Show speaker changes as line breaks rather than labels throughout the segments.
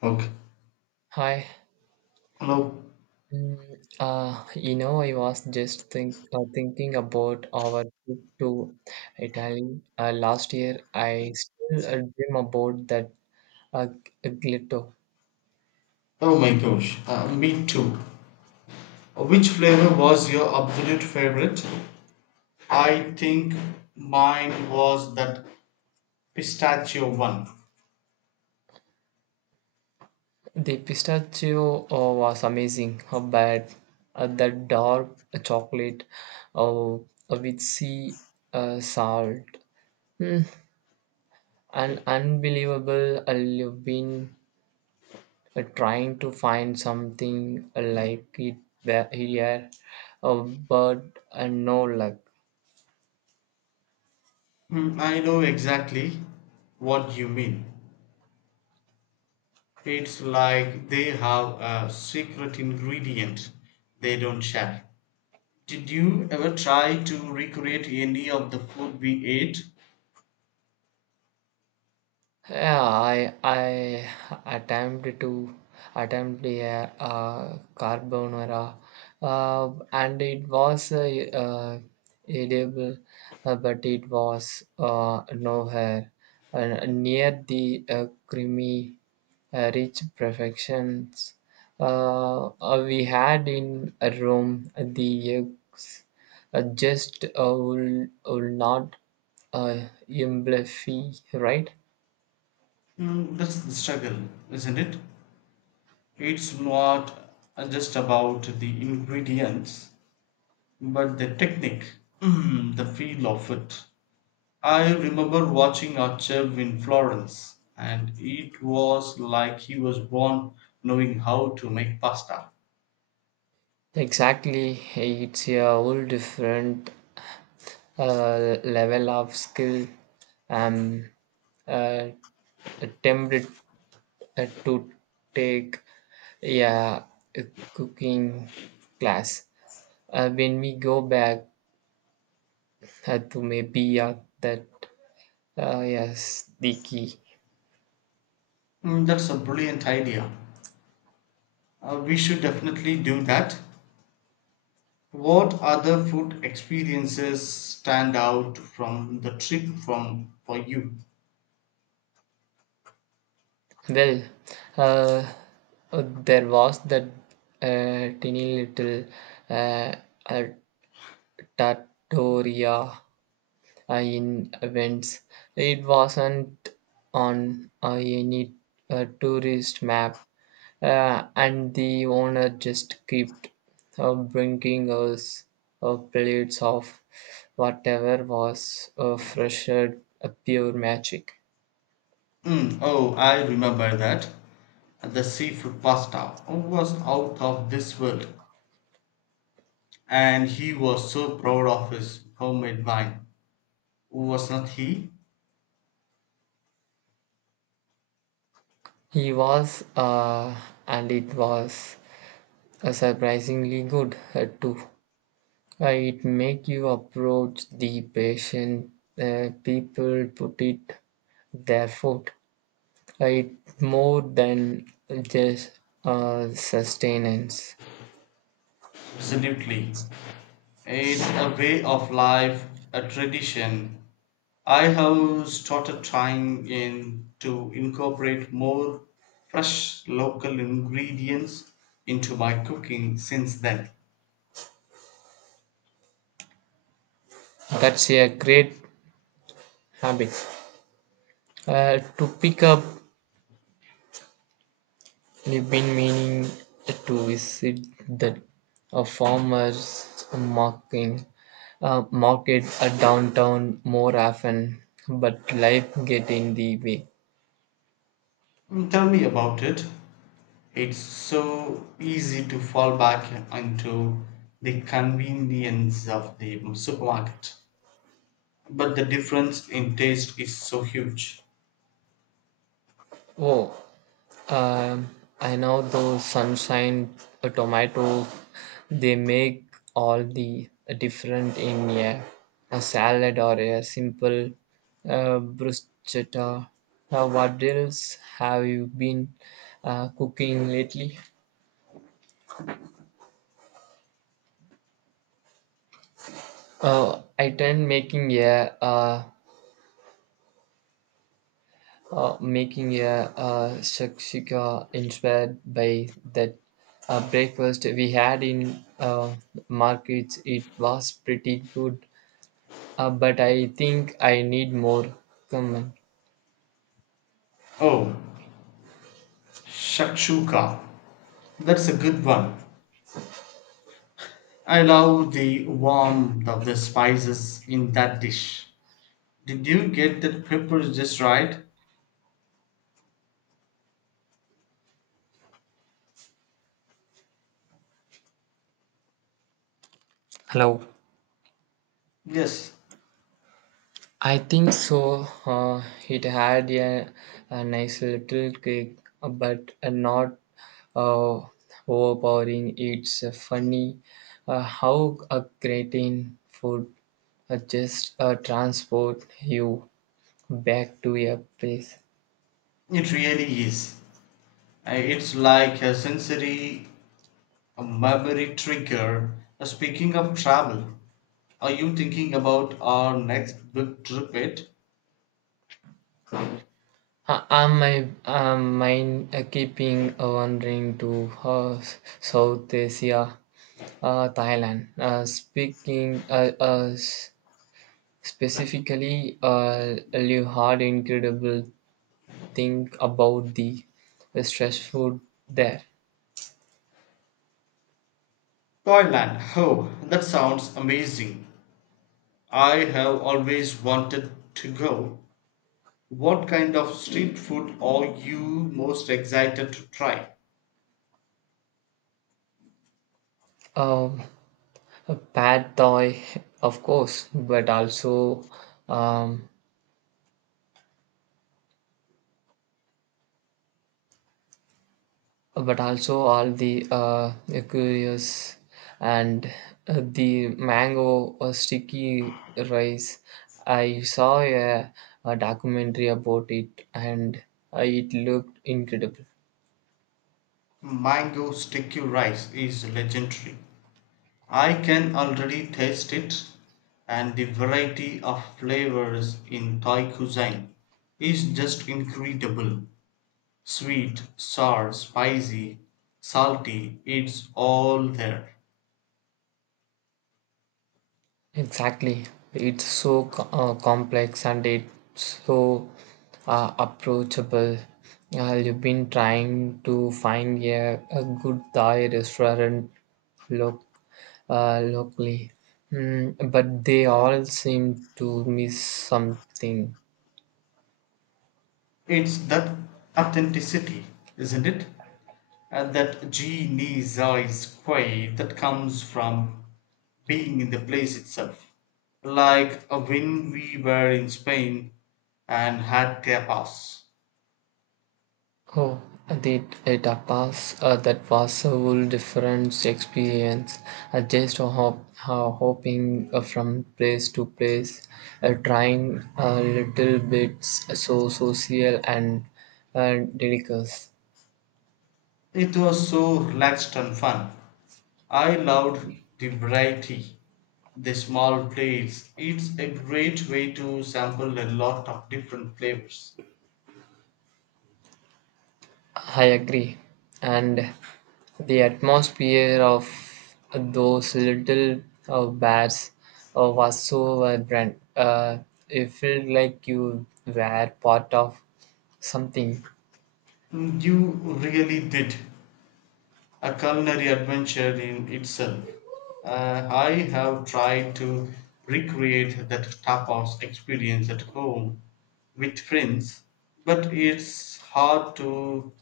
Okay.
Hi.
Hello.
I was just thinking about our trip to Italy last year. I still dream about that gelato.
Oh my gosh. Me too. Which flavor was your absolute favorite? I think mine was that pistachio one.
The pistachio was amazing, but the dark chocolate uh, with sea salt, mm, an unbelievable leaven, trying to find something like it there here, uh, but no luck.
I know exactly what you mean. It's like they have a secret ingredient they don't share. Did you ever try to recreate any of the food we ate?
Yeah, I attempted to attempt a, carbonara, and it was uh, edible, but it was nowhere near the creamy reach perfections we had in Rome. The eggs just will not uh, amplify, right?
Hmm, that's the struggle, isn't it? It's not just about the ingredients, but the technique, the feel of it. I remember watching a chef in Florence, and it was like he was born knowing how to make pasta.
Exactly, it's a whole different level of skill. Um, uh, Attempted to take, yeah, a cooking class. When we go back to maybe that. Ah, yes, the key.
Mm, that's a brilliant idea. We should definitely do that. What other food experiences stand out from the trip from for you?
Well, uh, there was that tiny little uh, uh, trattoria in events. It wasn't on any tourist map, and the owner just kept bringing us plates of whatever was fresher, pure magic.
Mm, oh, I remember that. The seafood pasta was out of this world, and he was so proud of his homemade wine. Was not he?
He was, and it was surprisingly good too. It make you approach the patient, people put it their foot. It more than just sustenance.
Absolutely. It's a way of life, a tradition. I have started trying in to incorporate more fresh local ingredients into my cooking since then.
That's a great habit to pick up. You've been meaning to visit the farmers market downtown more often, but life get in the way.
Mm, tell me about it. It's so easy to fall back into the convenience of the supermarket, but the difference in taste is so huge.
Oh, um, I know those sunshine tomatoes, they make all the different in a salad or a simple bruschetta. Now, what else have you been cooking lately? I tend making a, making a shakshika inspired by that breakfast we had in markets. It was pretty good, but I think I need more. Come on.
Oh, shakshuka. That's a good one. I love the warmth of the spices in that dish. Did you get that pepper just right?
Hello.
Yes,
I think so. It had a nice little kick, but not uh, overpowering. It's funny how a gratin food just transport you back to your place.
it really is. It's like a sensory, a memory trigger. Speaking of travel, are you thinking about our next big trip yet?
Am I am mind keeping wandering to South Asia, Thailand? Specifically, you had incredible think about the stress food there.
Thailand. Oh, that sounds amazing. I have always wanted to go. What kind of street food are you most excited to try?
Um, a pad thai, of course, um, but also all the curious and the mango or sticky rice. I saw a documentary about it, and it looked incredible.
Mango sticky rice is legendary. I can already taste it, and the variety of flavors in Thai cuisine is just incredible. Sweet, sour, spicy, salty, it's all there.
Exactly. It's so complex, and it's so approachable. You've been trying to find a good Thai restaurant loc locally, but they all seem to miss something.
It's that authenticity, isn't it? And that genie's quay that comes from being in the place itself. Like when we were in Spain and had tapas.
Oh, the the tapas, that was a whole different experience. Just hopping from place to place, trying a little bits, so social and delicious.
It was so relaxed and fun. I loved the variety, the small plates. It's a great way to sample a lot of different flavors.
I agree, and the atmosphere of those little bars was so vibrant. It felt like you were part of something.
Mm, you really did a culinary adventure in itself. I have tried to recreate that tapas experience at home with friends, but it's hard to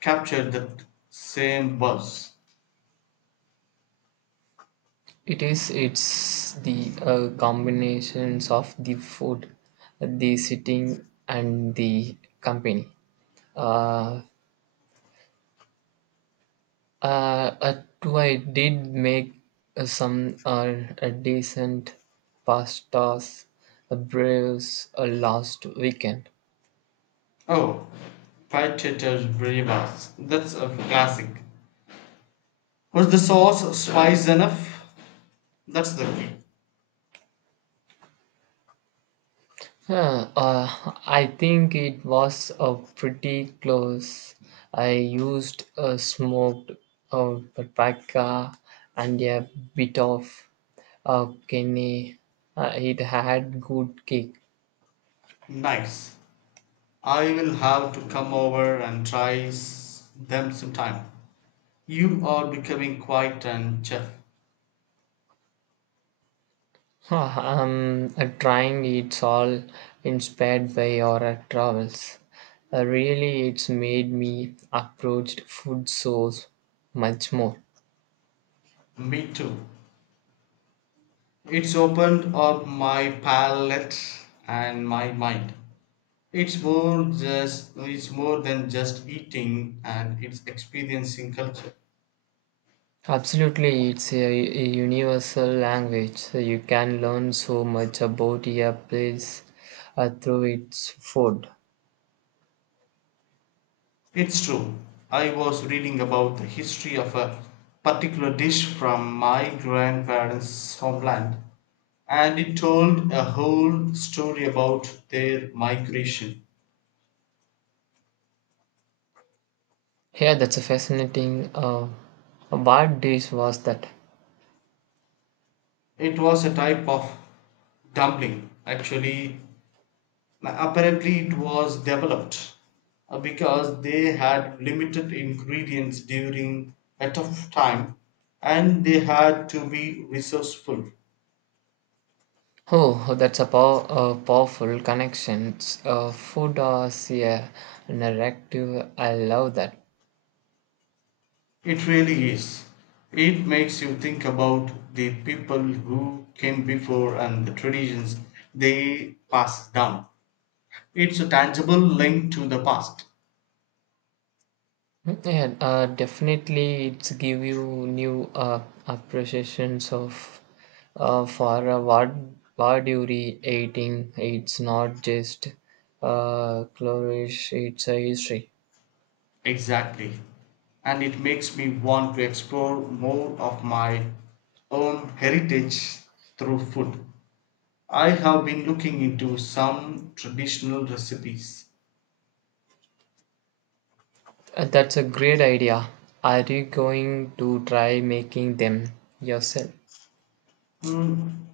capture that same buzz.
It is. It's the combinations of the food, the sitting, and the company. Uh, do I did make some decent pastas, brews last weekend.
Oh, potatoes, Brevas. That's a classic. Was the sauce spice enough? That's the key.
I think it was pretty close. I used a smoked uh, paprika and a bit of kidney. It had good kick.
Nice. I will have to come over and try them sometime. You are becoming quite an chef.
I'm trying, it's all inspired by your travels. Really, it's made me approach food so much more.
Me too. It's opened up my palate and my mind. It's more than just eating and it's experiencing culture.
Absolutely, it's a universal language. So you can learn so much about a place through its food.
It's true. I was reading about the history of a particular dish from my grandparents' homeland, and it told a whole story about their migration.
Yeah, that's a fascinating. What dish was that?
It was a type of dumpling, actually. Apparently, it was developed because they had limited ingredients during a tough time and they had to be resourceful.
Oh, that's a powerful connection. Food as a narrative. I love that.
It really is. It makes you think about the people who came before and the traditions they passed down. It's a tangible link to the past.
Yeah, definitely, it's give you new appreciations of for what you re eating. It's not just chlorish, it's a history.
Exactly. And it makes me want to explore more of my own heritage through food. I have been looking into some traditional recipes.
That's a great idea. Are you going to try making them yourself?
Hmm,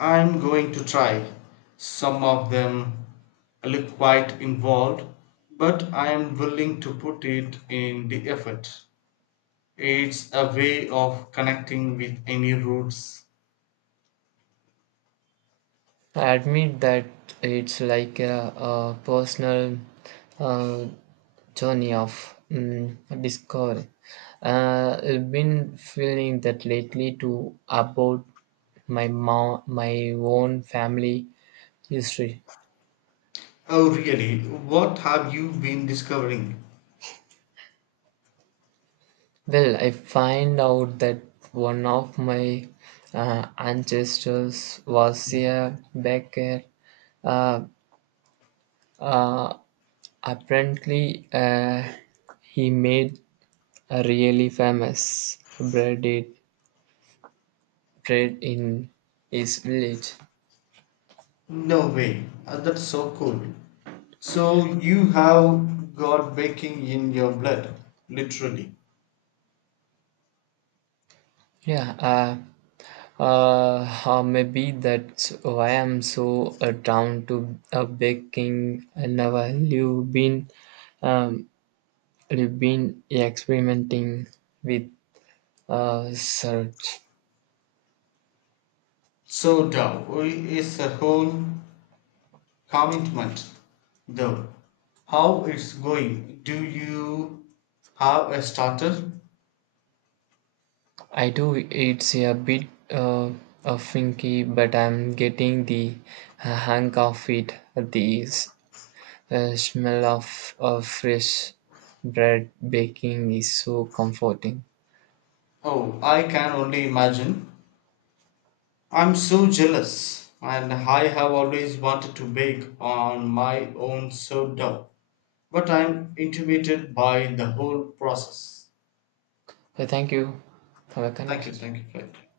I'm going to try. Some of them look quite involved, but I'm willing to put it in the effort. It's a way of connecting with any roots.
I admit that it's like a personal uh, journey of discovery. I've been feeling that lately too about my mom, my own family history.
Oh, really? What have you been discovering?
Well, I find out that one of my ancestors was a baker. Uh, uh, Apparently, he made a really famous bread it trade in his village.
No way. That's so cool. So, you have got baking in your blood, literally.
Yeah, maybe that's why I'm so down to a baking. I never um, you've been experimenting with search.
So, Tao is a whole commitment though. How it's going? Do you have a starter?
I do. It's a bit of funky, but I'm getting the hang of it. These, the smell of fresh bread baking is so comforting.
Oh, I can only imagine. I'm so jealous, and I have always wanted to bake on my own sourdough, but I'm intimidated by the whole process.
So thank you. Have a conversation.
Thank you for